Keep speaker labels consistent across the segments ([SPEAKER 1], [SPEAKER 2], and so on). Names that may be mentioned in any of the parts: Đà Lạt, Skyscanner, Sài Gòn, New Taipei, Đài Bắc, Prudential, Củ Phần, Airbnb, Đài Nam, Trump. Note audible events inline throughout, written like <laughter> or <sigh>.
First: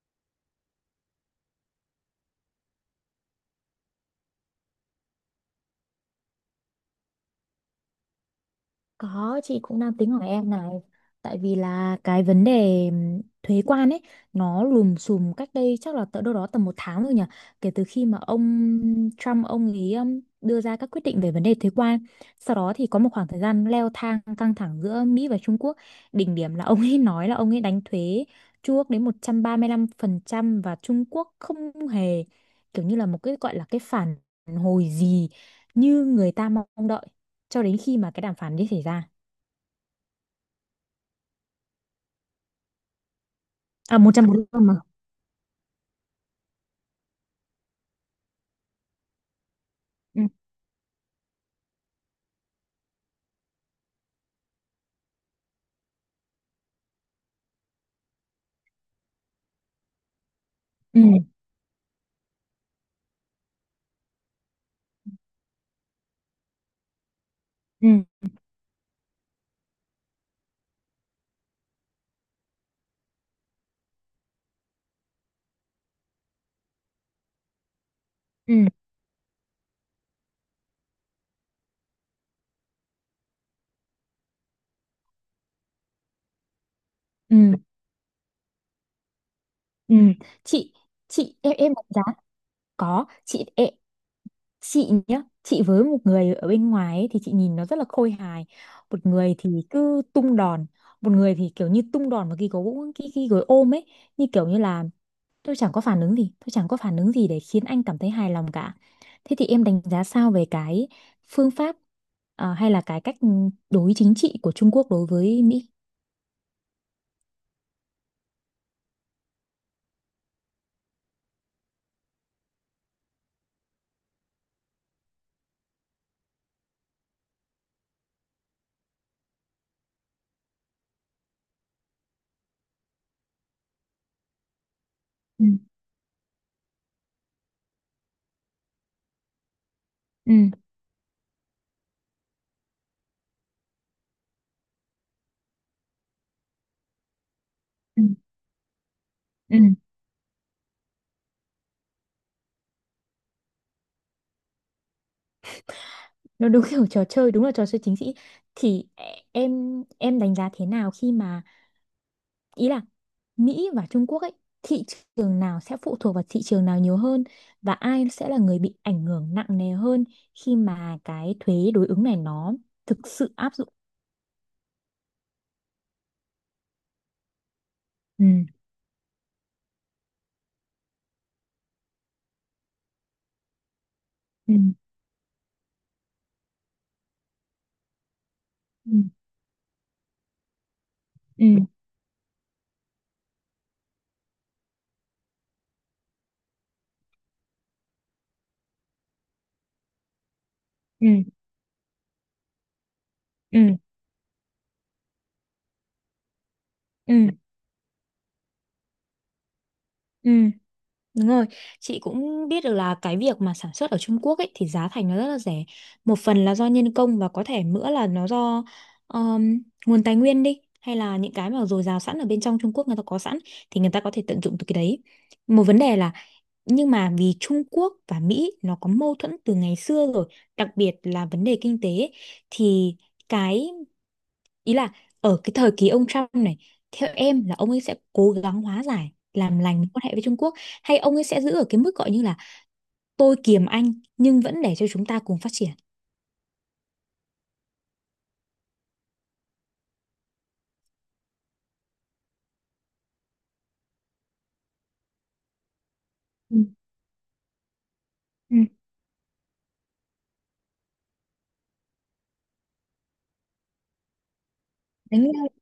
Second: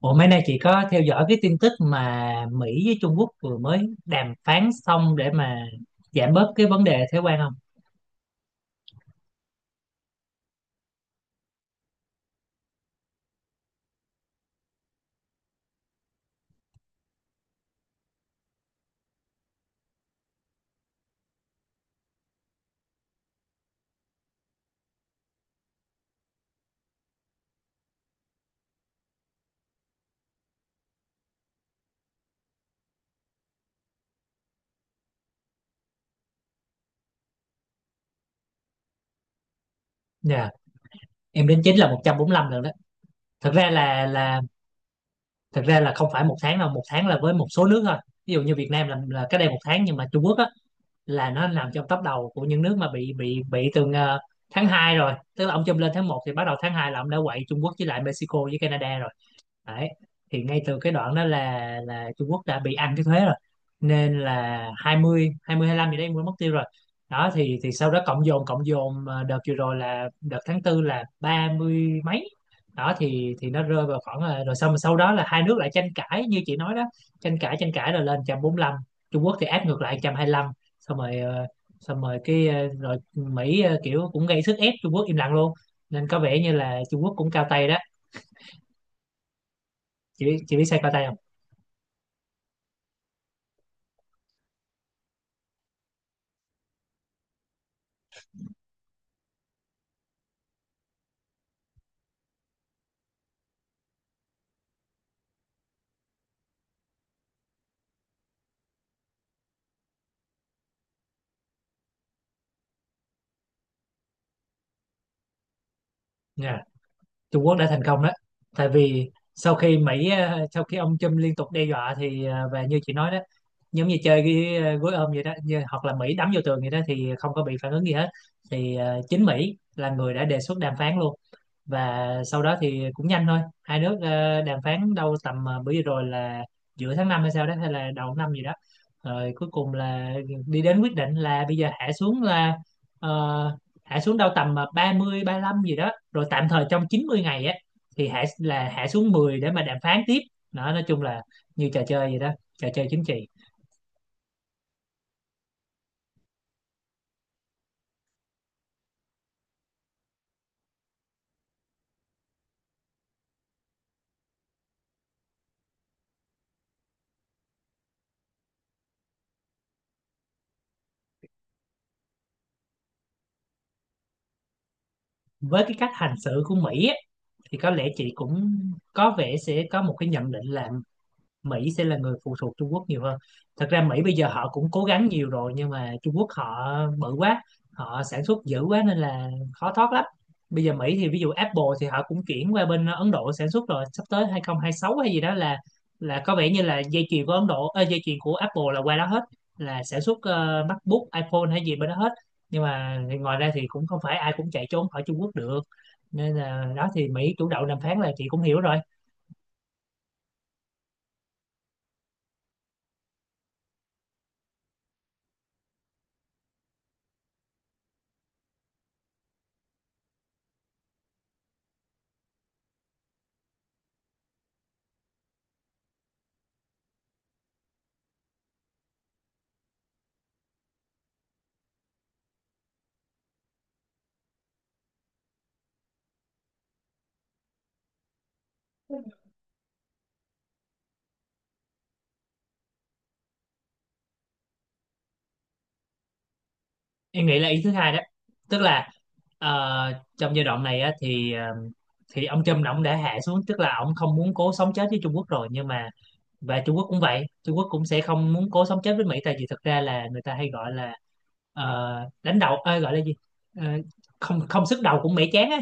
[SPEAKER 1] Ủa mấy nay chị có theo dõi cái tin tức mà Mỹ với Trung Quốc vừa mới đàm phán xong để mà giảm bớt cái vấn đề thuế quan không?
[SPEAKER 2] Có, chị cũng đang tính hỏi em này. Tại vì là cái vấn đề thuế quan ấy, nó lùm xùm cách đây chắc là tận đâu đó tầm một tháng rồi nhỉ. Kể từ khi mà ông Trump, ông ấy đưa ra các quyết định về vấn đề thuế quan. Sau đó thì có một khoảng thời gian leo thang căng thẳng giữa Mỹ và Trung Quốc. Đỉnh điểm là ông ấy <laughs> nói là ông ấy đánh thuế Trung Quốc đến 135%, và Trung Quốc không hề kiểu như là một cái gọi là cái phản hồi gì như người ta mong đợi cho đến khi mà cái đàm phán đấy xảy ra.
[SPEAKER 1] Dạ, em đến chính là 145 lần đó. Thật ra
[SPEAKER 2] À,
[SPEAKER 1] là là
[SPEAKER 2] 145 mà.
[SPEAKER 1] thật ra là không phải một tháng đâu, một tháng là với một số nước thôi. Ví dụ như Việt Nam là cái đây một tháng, nhưng mà
[SPEAKER 2] Ừ.
[SPEAKER 1] Trung Quốc á là nó nằm trong top đầu của những nước mà bị từ tháng 2 rồi. Tức là ông Trump lên tháng một thì bắt đầu tháng 2 là ông đã quậy Trung Quốc với lại Mexico với Canada rồi. Đấy. Thì ngay từ cái
[SPEAKER 2] Ừ.
[SPEAKER 1] đoạn đó là Trung Quốc đã bị ăn cái thuế rồi, nên là 20 20 lăm gì đấy em quên mất tiêu rồi. Đó thì
[SPEAKER 2] Ừ.
[SPEAKER 1] sau đó cộng dồn cộng dồn, mà đợt vừa rồi là đợt tháng tư là 30 mấy đó, thì nó rơi vào rồi xong sau đó là hai nước lại tranh cãi như chị nói đó, tranh cãi rồi lên một trăm bốn
[SPEAKER 2] Ừ.
[SPEAKER 1] mươi lăm Trung Quốc thì áp ngược lại 125. Xong rồi xong rồi rồi Mỹ kiểu cũng gây sức ép, Trung Quốc im lặng luôn, nên có vẻ như là Trung Quốc cũng cao
[SPEAKER 2] Ừ.
[SPEAKER 1] tay đó.
[SPEAKER 2] Ừ.
[SPEAKER 1] Chị biết
[SPEAKER 2] Chị
[SPEAKER 1] sao cao tay
[SPEAKER 2] chị em đánh giá, có chị e- chị nhá, chị với một người ở bên ngoài ấy, thì chị nhìn nó rất là khôi hài. Một người thì cứ tung đòn, một người thì kiểu như tung đòn và ghi gối ghi gối ôm ấy, như kiểu như là tôi chẳng có phản ứng gì, tôi chẳng có phản ứng gì để khiến anh cảm thấy hài lòng cả. Thế thì em đánh giá sao về cái phương pháp, à, hay là cái cách đối chính trị của Trung Quốc đối với Mỹ?
[SPEAKER 1] không? Trung Quốc đã thành công đó, tại vì sau khi Mỹ sau khi ông Trump liên tục đe dọa thì và như chị nói đó, giống như chơi cái gối ôm vậy đó, như hoặc là Mỹ đấm vô tường vậy đó thì không có bị phản ứng gì hết. Thì chính Mỹ là người đã đề xuất đàm phán luôn. Và sau đó thì cũng nhanh thôi, hai nước đàm phán đâu tầm
[SPEAKER 2] Ừ.
[SPEAKER 1] bữa giờ rồi là giữa tháng 5 hay sao đó, hay là đầu năm gì đó. Rồi cuối cùng là
[SPEAKER 2] Ừ.
[SPEAKER 1] đi đến quyết định là bây giờ hạ xuống là ờ, hạ xuống đâu tầm 30 lăm gì đó, rồi tạm thời trong 90 ngày á
[SPEAKER 2] Ừ,
[SPEAKER 1] thì hạ là hạ xuống 10 để
[SPEAKER 2] ừ.
[SPEAKER 1] mà đàm phán tiếp. Đó, nói chung là như trò chơi vậy đó, trò chơi chính trị.
[SPEAKER 2] Nó đúng kiểu trò chơi, đúng là trò chơi chính trị. Thì e, em đánh giá thế nào khi mà, ý là Mỹ và Trung Quốc ấy, thị trường nào sẽ phụ thuộc vào thị trường nào nhiều hơn, và ai sẽ là người bị ảnh hưởng nặng nề hơn khi mà cái thuế đối ứng này nó thực sự áp dụng?
[SPEAKER 1] Với cái cách hành xử của Mỹ á, thì có lẽ chị
[SPEAKER 2] Ừ.
[SPEAKER 1] cũng có vẻ sẽ có một cái nhận định là Mỹ sẽ là người phụ thuộc Trung Quốc nhiều hơn. Thật ra Mỹ bây giờ họ
[SPEAKER 2] Ừ.
[SPEAKER 1] cũng cố gắng nhiều rồi, nhưng mà Trung Quốc họ bự quá, họ sản xuất dữ quá
[SPEAKER 2] Ừ.
[SPEAKER 1] nên là khó thoát lắm. Bây giờ Mỹ thì ví dụ
[SPEAKER 2] Ừ.
[SPEAKER 1] Apple thì họ cũng chuyển qua bên Ấn Độ sản xuất rồi, sắp tới 2026 hay gì đó là có vẻ như là dây chuyền của Ấn Độ, dây chuyền của Apple là qua đó hết, là sản xuất MacBook,
[SPEAKER 2] Ừ.
[SPEAKER 1] iPhone hay gì bên đó hết. Nhưng mà ngoài ra
[SPEAKER 2] Ừ.
[SPEAKER 1] thì cũng không phải ai cũng chạy trốn khỏi Trung Quốc được. Nên là đó thì
[SPEAKER 2] Ừ.
[SPEAKER 1] Mỹ chủ động đàm phán là chị cũng hiểu rồi.
[SPEAKER 2] Ừ. Đúng rồi, chị cũng biết được là cái việc mà sản xuất ở Trung Quốc ấy thì giá thành nó rất là rẻ. Một phần là do nhân công và có thể nữa là nó do um, nguồn tài nguyên đi hay là những cái mà dồi dào sẵn ở bên trong Trung Quốc người ta có sẵn, thì người ta có thể tận dụng từ cái đấy. Một vấn đề là, nhưng mà vì Trung Quốc và Mỹ nó có mâu thuẫn từ ngày xưa rồi, đặc biệt là vấn đề kinh tế ấy, thì cái, ý là ở cái thời kỳ ông Trump này, theo em là ông ấy sẽ cố gắng hóa giải làm lành mối quan hệ với Trung Quốc, hay ông ấy sẽ giữ ở cái mức gọi như là tôi kiềm anh nhưng vẫn để cho chúng ta cùng phát triển?
[SPEAKER 1] Em nghĩ là ý thứ hai đó. Tức là ờ, trong giai đoạn này á, thì thì ông Trump là ông đã hạ xuống, tức là ông không muốn cố sống chết với Trung Quốc rồi, nhưng mà
[SPEAKER 2] Ừ.
[SPEAKER 1] và Trung Quốc cũng vậy, Trung Quốc cũng sẽ không muốn
[SPEAKER 2] Ừ.
[SPEAKER 1] cố sống chết với Mỹ, tại vì thực ra là người ta hay gọi là đánh đầu ơi gọi là gì. Ờ, không không sức đầu cũng
[SPEAKER 2] Đánh
[SPEAKER 1] Mỹ
[SPEAKER 2] nhau.
[SPEAKER 1] chán á.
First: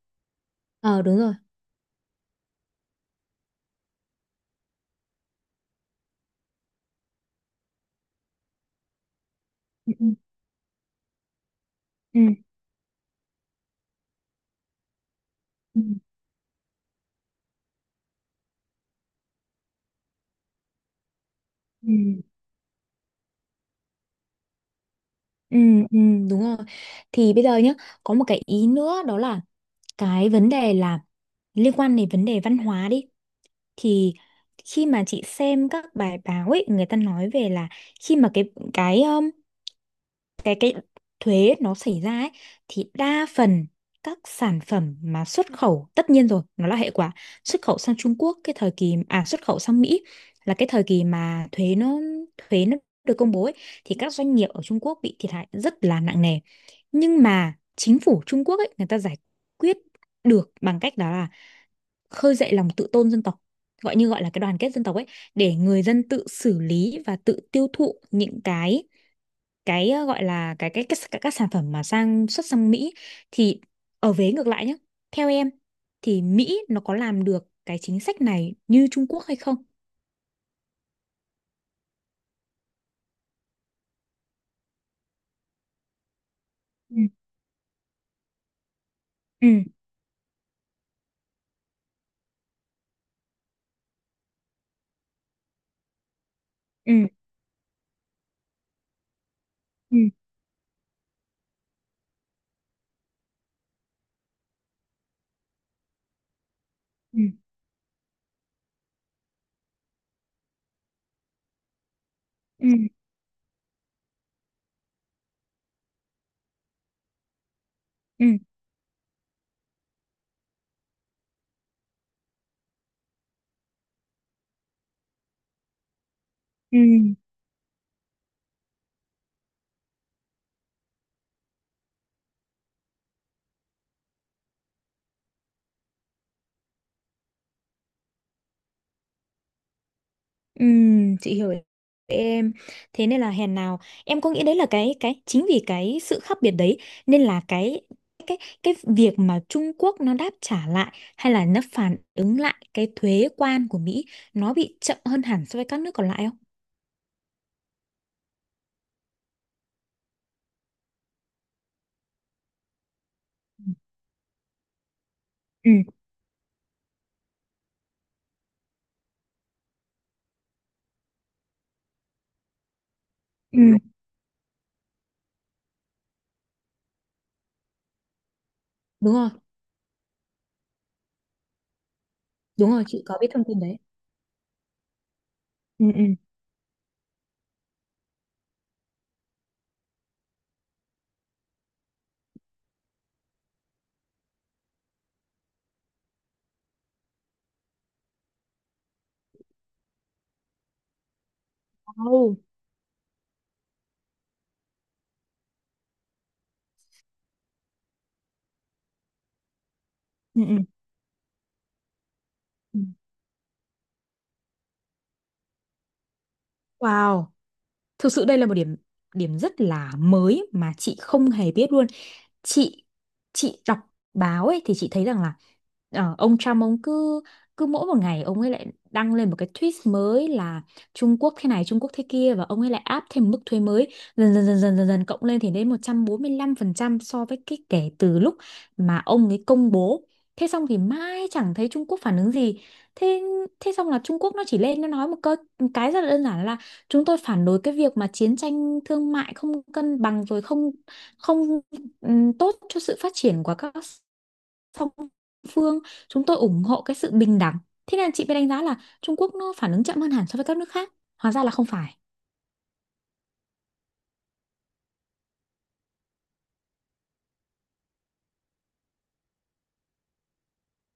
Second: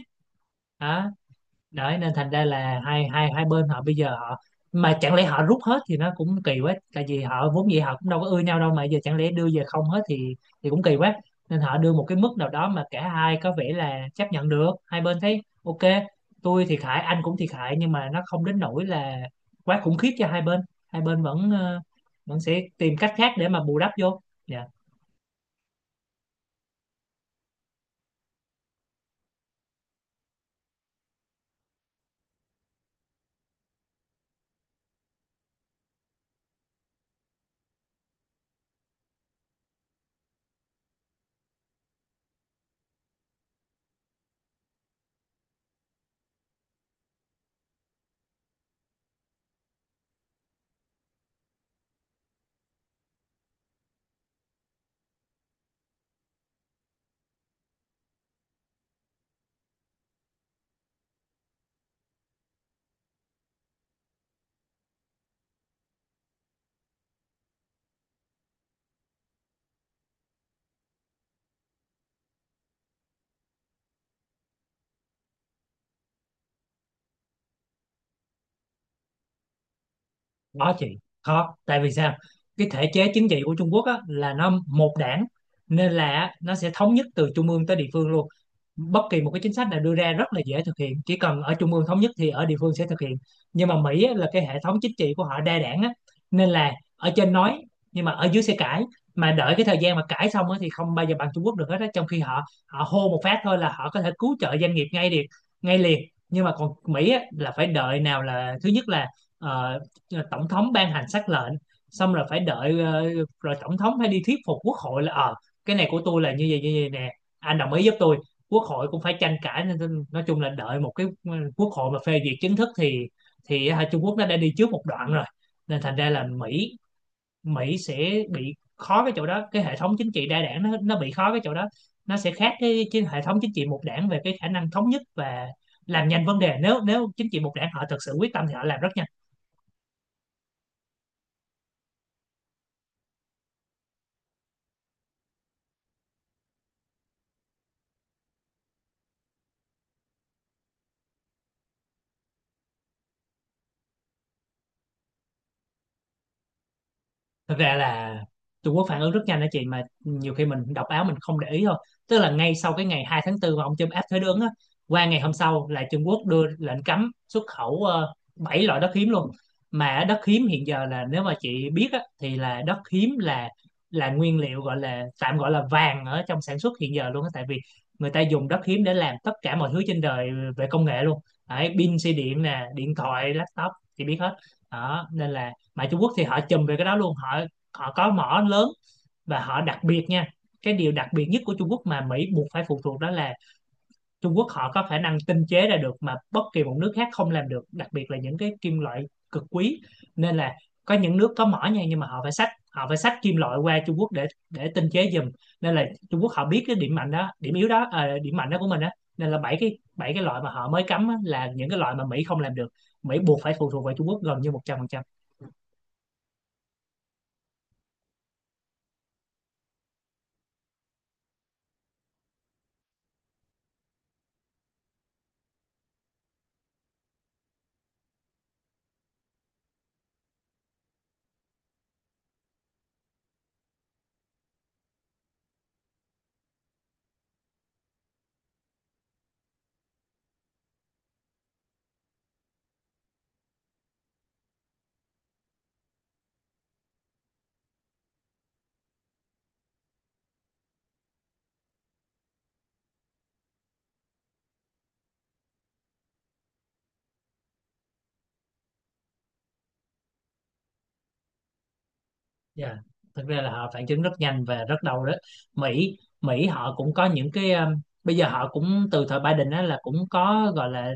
[SPEAKER 2] Ờ,
[SPEAKER 1] Đó.
[SPEAKER 2] đúng rồi.
[SPEAKER 1] Đấy nên thành ra là hai hai hai bên họ bây giờ họ, mà chẳng lẽ họ rút hết thì nó cũng kỳ quá, tại vì họ vốn dĩ họ cũng đâu có ưa nhau đâu, mà giờ chẳng lẽ đưa về không hết
[SPEAKER 2] Ừ.
[SPEAKER 1] thì cũng kỳ quá, nên họ đưa một cái
[SPEAKER 2] Ừ.
[SPEAKER 1] mức nào đó mà cả hai có vẻ là chấp nhận được, hai bên thấy
[SPEAKER 2] Ừ.
[SPEAKER 1] ok. Tôi thiệt hại anh cũng thiệt hại, nhưng mà nó không đến nỗi là quá khủng khiếp cho hai bên. Hai bên vẫn
[SPEAKER 2] Ừ.
[SPEAKER 1] vẫn sẽ tìm cách khác để mà bù đắp vô. Dạ.
[SPEAKER 2] Ừ, ừ, đúng rồi. Thì bây giờ nhé, có một cái ý nữa đó là cái vấn đề là liên quan đến vấn đề văn hóa đi. Thì khi mà chị xem các bài báo ấy, người ta nói về là khi mà cái cái thuế nó xảy ra ấy, thì đa phần các sản phẩm mà xuất khẩu, tất nhiên rồi nó là hệ quả, xuất khẩu sang Trung Quốc cái thời kỳ, à, xuất khẩu sang Mỹ là cái thời kỳ mà thuế nó được công bố ấy, thì các doanh nghiệp ở Trung Quốc bị thiệt hại rất là nặng nề, nhưng mà chính phủ Trung Quốc ấy người ta giải quyết được bằng cách đó là khơi dậy lòng tự tôn dân tộc, gọi là cái đoàn kết dân tộc ấy, để người dân tự xử lý và tự tiêu thụ những cái gọi là cái các sản phẩm mà sang xuất sang Mỹ. Thì ở vế ngược lại nhé, theo em thì Mỹ nó có làm được cái chính sách này như Trung Quốc hay không?
[SPEAKER 1] Khó chị, khó. Tại vì sao? Cái thể chế chính trị của Trung Quốc á, là nó một đảng, nên là á, nó sẽ thống
[SPEAKER 2] Ừ,
[SPEAKER 1] nhất từ trung ương tới địa phương luôn. Bất kỳ một cái chính
[SPEAKER 2] ừ,
[SPEAKER 1] sách nào đưa ra rất là dễ thực hiện, chỉ cần ở trung ương thống nhất thì ở địa phương sẽ thực hiện. Nhưng mà Mỹ á, là cái hệ thống chính trị của họ đa đảng á, nên là
[SPEAKER 2] ừ,
[SPEAKER 1] ở trên nói nhưng mà ở dưới sẽ cãi. Mà đợi cái thời gian
[SPEAKER 2] ừ,
[SPEAKER 1] mà cãi xong á, thì không bao giờ bằng Trung Quốc được hết á. Trong khi họ họ hô một phát thôi là họ có thể cứu trợ doanh nghiệp ngay liền, ngay liền. Nhưng mà còn Mỹ
[SPEAKER 2] ừ,
[SPEAKER 1] á, là phải đợi, nào là thứ nhất là ờ, tổng thống ban hành sắc lệnh, xong rồi phải
[SPEAKER 2] ừ,
[SPEAKER 1] đợi rồi tổng thống phải đi thuyết phục quốc hội là cái này của tôi là như vậy nè, anh đồng ý giúp tôi. Quốc hội cũng phải tranh cãi, nên nên nói chung là đợi một cái quốc hội mà phê duyệt chính thức thì Trung Quốc nó đã đi trước một đoạn rồi. Nên thành ra là Mỹ
[SPEAKER 2] ừ.
[SPEAKER 1] Mỹ sẽ bị khó cái chỗ đó. Cái hệ thống chính trị đa đảng nó bị khó cái chỗ đó. Nó sẽ khác cái hệ thống chính trị một đảng về cái khả năng thống nhất và làm nhanh vấn đề. Nếu nếu chính trị một đảng họ thực sự quyết tâm thì họ làm rất nhanh.
[SPEAKER 2] Chị hiểu em. Thế nên là hèn nào, em có nghĩ đấy là cái chính vì cái sự khác biệt đấy, nên là cái cái việc mà Trung Quốc nó đáp trả lại hay là nó phản ứng lại cái thuế quan của Mỹ nó bị chậm hơn hẳn so với các nước còn lại không?
[SPEAKER 1] Thật ra là Trung Quốc phản ứng rất nhanh đó chị, mà nhiều khi mình đọc báo mình không để ý thôi. Tức là ngay sau cái ngày 2 tháng 4 mà ông Trump áp thuế đứng á, qua ngày hôm sau
[SPEAKER 2] Ừ,
[SPEAKER 1] là Trung Quốc đưa lệnh cấm xuất khẩu 7 loại đất hiếm luôn. Mà đất hiếm hiện giờ, là nếu mà chị biết á, thì là đất hiếm là
[SPEAKER 2] ừ,
[SPEAKER 1] là nguyên liệu, gọi là tạm gọi là vàng ở trong sản xuất hiện giờ luôn á, tại vì người ta dùng đất hiếm để
[SPEAKER 2] đúng
[SPEAKER 1] làm
[SPEAKER 2] rồi,
[SPEAKER 1] tất cả mọi thứ trên đời về công nghệ luôn. Đấy, pin xe điện nè,
[SPEAKER 2] đúng rồi,
[SPEAKER 1] điện
[SPEAKER 2] chị có biết
[SPEAKER 1] thoại,
[SPEAKER 2] thông tin
[SPEAKER 1] laptop,
[SPEAKER 2] đấy.
[SPEAKER 1] chị biết hết đó. Nên là mà
[SPEAKER 2] Ừ,
[SPEAKER 1] Trung
[SPEAKER 2] ừ.
[SPEAKER 1] Quốc thì họ chùm về cái đó luôn, họ họ có mỏ lớn, và họ đặc biệt nha. Cái điều đặc biệt nhất của Trung Quốc mà Mỹ buộc phải phụ thuộc đó là Trung Quốc họ có khả năng tinh chế ra được mà bất kỳ một nước khác không làm được, đặc biệt là những cái kim loại cực quý. Nên là có những nước có mỏ nha, nhưng mà
[SPEAKER 2] Wow.
[SPEAKER 1] họ phải xách kim loại qua Trung Quốc để tinh chế giùm. Nên là Trung Quốc họ biết cái điểm mạnh đó, điểm yếu đó, à, điểm mạnh đó của mình á. Nên là 7 cái loại
[SPEAKER 2] Ừ,
[SPEAKER 1] mà họ mới cấm á, là những cái loại mà Mỹ không làm được.
[SPEAKER 2] ừ.
[SPEAKER 1] Mỹ buộc phải phụ thuộc vào Trung Quốc gần như 100%.
[SPEAKER 2] Wow. Thực sự đây là một điểm điểm rất là mới mà chị không hề biết luôn. Chị chị đọc báo ấy thì chị thấy rằng là ông Trump ông cứ cứ mỗi một ngày ông ấy lại đăng lên một cái tweet mới là Trung Quốc thế này, Trung Quốc thế kia, và ông ấy lại áp thêm mức thuế mới dần dần dần dần dần, dần cộng lên thì đến 145% so với cái kể từ lúc mà ông ấy công bố. Thế xong thì mãi chẳng thấy Trung Quốc phản ứng gì. Thế thế xong là Trung Quốc nó chỉ lên nó nói một câu, một cái rất là đơn giản là chúng tôi phản đối cái việc mà chiến tranh thương mại không cân bằng, rồi không không tốt cho sự phát triển của các song phương, chúng tôi ủng hộ cái sự bình đẳng. Thế nên chị mới đánh giá là Trung Quốc nó phản ứng chậm hơn hẳn so với các nước khác, hóa ra là không phải.
[SPEAKER 1] Dạ, thực ra là họ phản ứng rất nhanh và rất đau đó. Mỹ Mỹ họ cũng có những cái bây giờ họ cũng từ thời Biden á là cũng có, gọi là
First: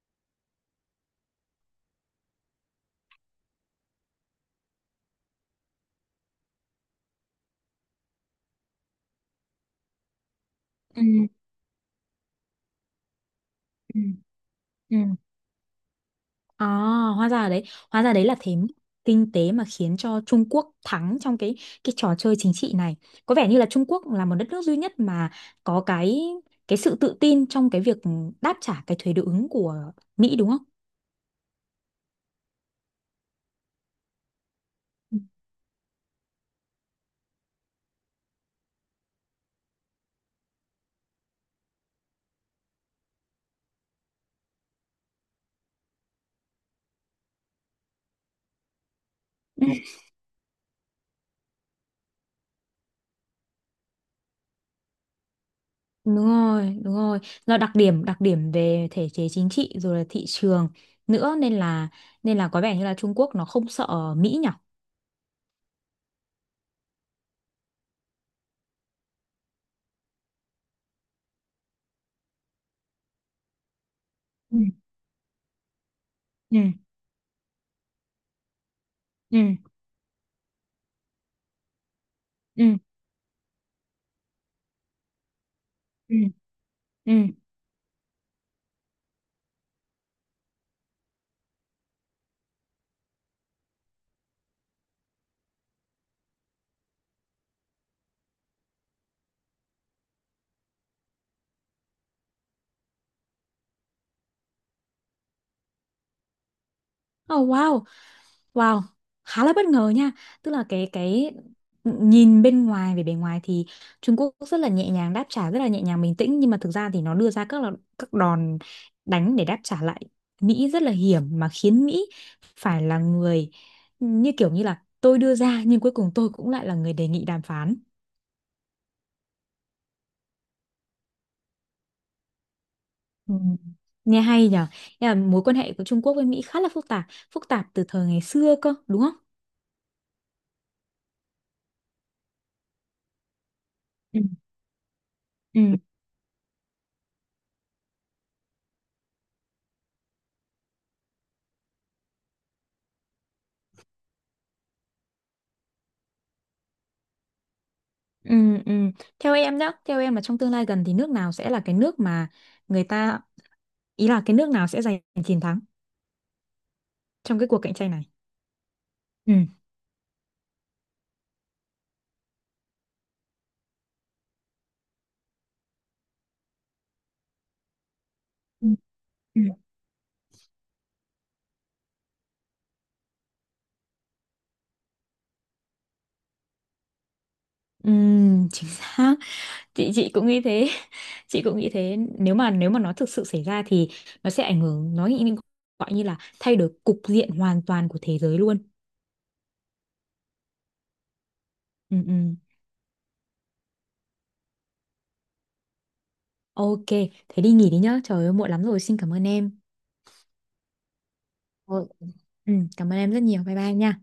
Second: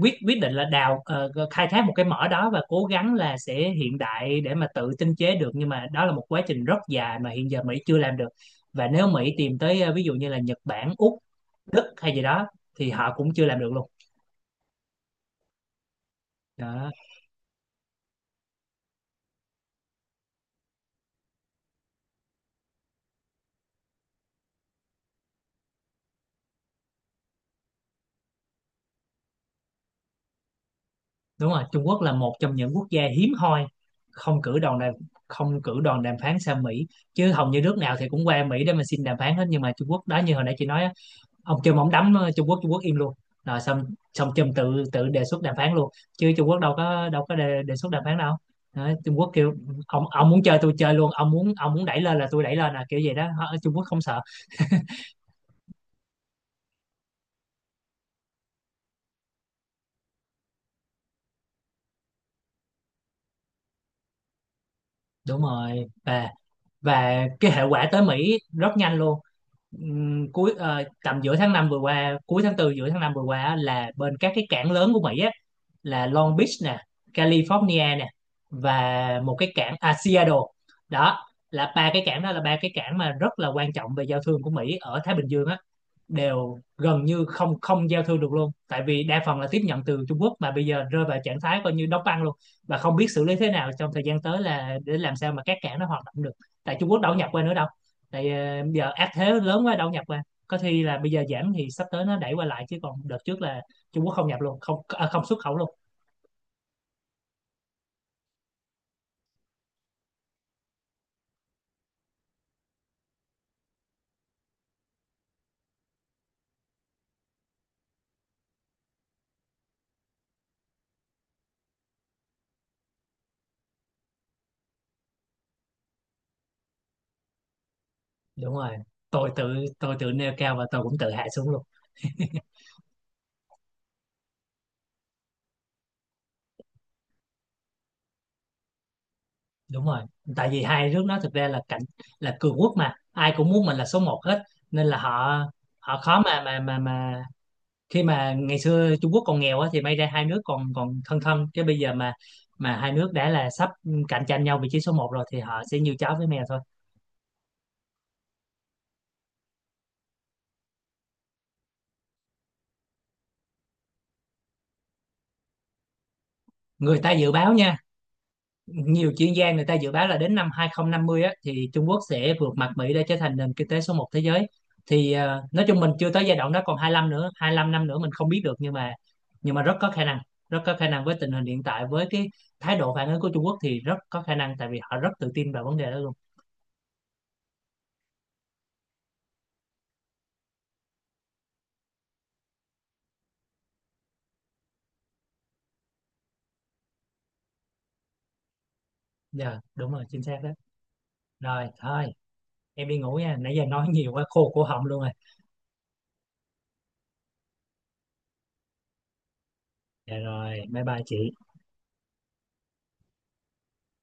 [SPEAKER 1] quyết quyết định là đào khai thác một cái mỏ đó, và cố gắng là sẽ hiện đại để mà tự tinh chế được, nhưng mà đó là một quá trình rất dài mà hiện giờ Mỹ chưa làm được. Và nếu Mỹ tìm tới ví dụ như là Nhật Bản,
[SPEAKER 2] Ừ,
[SPEAKER 1] Úc, Đức hay gì đó, thì họ cũng chưa làm được luôn.
[SPEAKER 2] ừ, ừ. À,
[SPEAKER 1] Đó.
[SPEAKER 2] hóa ra đấy, hóa ra đấy là thế mức kinh tế mà khiến cho Trung Quốc thắng trong cái trò chơi chính trị này. Có vẻ như là Trung Quốc là một đất nước duy nhất mà có cái sự tự tin trong cái việc đáp trả cái thuế đối ứng của Mỹ đúng không?
[SPEAKER 1] Đúng rồi, Trung Quốc là một trong những quốc gia hiếm hoi không cử đoàn đàm không cử đoàn đàm phán sang Mỹ, chứ hầu như nước nào thì cũng qua Mỹ để mà xin đàm phán hết. Nhưng mà Trung Quốc đó, như hồi nãy chị nói á, ông Trump ông đấm Trung Quốc, im luôn rồi xong. Trump tự tự đề xuất đàm phán luôn, chứ Trung Quốc đâu có đề xuất đàm phán đâu. Đó, Trung Quốc kêu
[SPEAKER 2] Ừ. Ừ,
[SPEAKER 1] ông muốn chơi tôi chơi luôn, ông muốn đẩy lên là tôi đẩy lên, là kiểu vậy đó. Trung Quốc không sợ.
[SPEAKER 2] đúng rồi, đúng rồi. Do đặc điểm về thể chế chính trị rồi là thị trường nữa, nên là có vẻ như là Trung Quốc nó không sợ Mỹ nhỉ?
[SPEAKER 1] Đúng rồi, và cái hệ quả tới Mỹ rất nhanh luôn. Cuối tầm giữa tháng 5 vừa qua, cuối tháng tư giữa tháng 5 vừa qua á, là bên các cái
[SPEAKER 2] Ừ.
[SPEAKER 1] cảng lớn của Mỹ á, là Long Beach
[SPEAKER 2] Ừ.
[SPEAKER 1] nè, California nè, và một
[SPEAKER 2] Ừ.
[SPEAKER 1] cái cảng, à, Seattle. đó đó là ba cái
[SPEAKER 2] Ừ.
[SPEAKER 1] cảng mà rất là quan trọng về giao thương của Mỹ ở Thái Bình Dương á,
[SPEAKER 2] Ừ.
[SPEAKER 1] đều gần
[SPEAKER 2] Ừ.
[SPEAKER 1] như không không giao thương được luôn, tại vì đa phần là tiếp nhận từ Trung Quốc, mà bây giờ rơi vào trạng thái coi như đóng băng luôn, và không biết xử lý thế nào trong thời gian tới là để làm sao mà các cảng nó hoạt động được. Tại Trung Quốc đâu nhập qua nữa đâu. Tại bây giờ áp thế lớn quá đâu nhập qua, có khi là bây giờ giảm thì sắp tới nó đẩy qua lại, chứ còn đợt trước là Trung Quốc không nhập luôn, không à, không xuất khẩu luôn.
[SPEAKER 2] Oh wow. Wow, khá là bất ngờ nha. Tức là cái nhìn bên ngoài về bề ngoài thì Trung Quốc rất là nhẹ nhàng đáp trả, rất là nhẹ nhàng bình tĩnh, nhưng mà thực ra thì nó đưa ra các là các đòn đánh để đáp trả lại Mỹ rất là hiểm, mà khiến Mỹ phải là người, như kiểu như là tôi đưa ra nhưng cuối cùng tôi cũng lại là người đề nghị đàm phán.
[SPEAKER 1] Đúng rồi, tôi tự nêu cao và tôi cũng tự hạ xuống luôn.
[SPEAKER 2] Ừ. Nghe hay nhở? Nghĩa là mối quan hệ của Trung Quốc với Mỹ khá là phức tạp từ thời ngày xưa cơ, đúng không?
[SPEAKER 1] Đúng rồi, tại vì hai nước nó thực ra là là cường quốc mà ai cũng muốn mình là số một
[SPEAKER 2] Ừ.
[SPEAKER 1] hết, nên là họ
[SPEAKER 2] Ừ.
[SPEAKER 1] họ khó mà khi mà ngày xưa Trung Quốc còn nghèo á thì may ra hai nước còn còn thân thân, chứ bây giờ mà hai nước đã là sắp cạnh tranh nhau vị trí số một rồi thì họ sẽ như chó với mèo thôi.
[SPEAKER 2] Ừ, ừ. Theo em nhá, theo em là trong tương lai gần thì nước nào sẽ là cái nước mà người ta, ý là cái nước nào sẽ giành chiến thắng
[SPEAKER 1] Người ta dự
[SPEAKER 2] trong cái
[SPEAKER 1] báo
[SPEAKER 2] cuộc cạnh
[SPEAKER 1] nha,
[SPEAKER 2] tranh này?
[SPEAKER 1] nhiều
[SPEAKER 2] Ừ.
[SPEAKER 1] chuyên gia người ta dự báo là đến năm 2050 á, thì Trung Quốc sẽ vượt mặt Mỹ để trở thành nền kinh tế số một thế giới. Thì nói chung mình chưa tới giai đoạn đó, còn 25 năm nữa mình không biết được,
[SPEAKER 2] Ừ.
[SPEAKER 1] nhưng mà
[SPEAKER 2] Ừ.
[SPEAKER 1] rất có khả năng, rất có khả năng với tình hình hiện tại, với cái thái độ phản ứng của Trung Quốc thì rất có khả năng, tại vì họ rất tự tin vào vấn đề đó luôn.
[SPEAKER 2] Ừ, chính xác. Chị cũng nghĩ thế. <laughs> Chị cũng nghĩ thế. Nếu mà, nó thực sự xảy ra thì nó sẽ ảnh hưởng, gọi như là thay đổi cục diện hoàn toàn của thế giới luôn.
[SPEAKER 1] Dạ đúng rồi, chính xác đó. Rồi
[SPEAKER 2] Ừ,
[SPEAKER 1] thôi,
[SPEAKER 2] ừ.
[SPEAKER 1] em đi ngủ nha, nãy giờ nói nhiều quá khô cổ họng luôn rồi.
[SPEAKER 2] Ok, thế đi nghỉ đi nhá. Trời ơi muộn lắm rồi. Xin cảm ơn em.
[SPEAKER 1] Dạ rồi, bye bye chị.
[SPEAKER 2] Rồi. Ừ, cảm ơn em rất nhiều. Bye bye nha.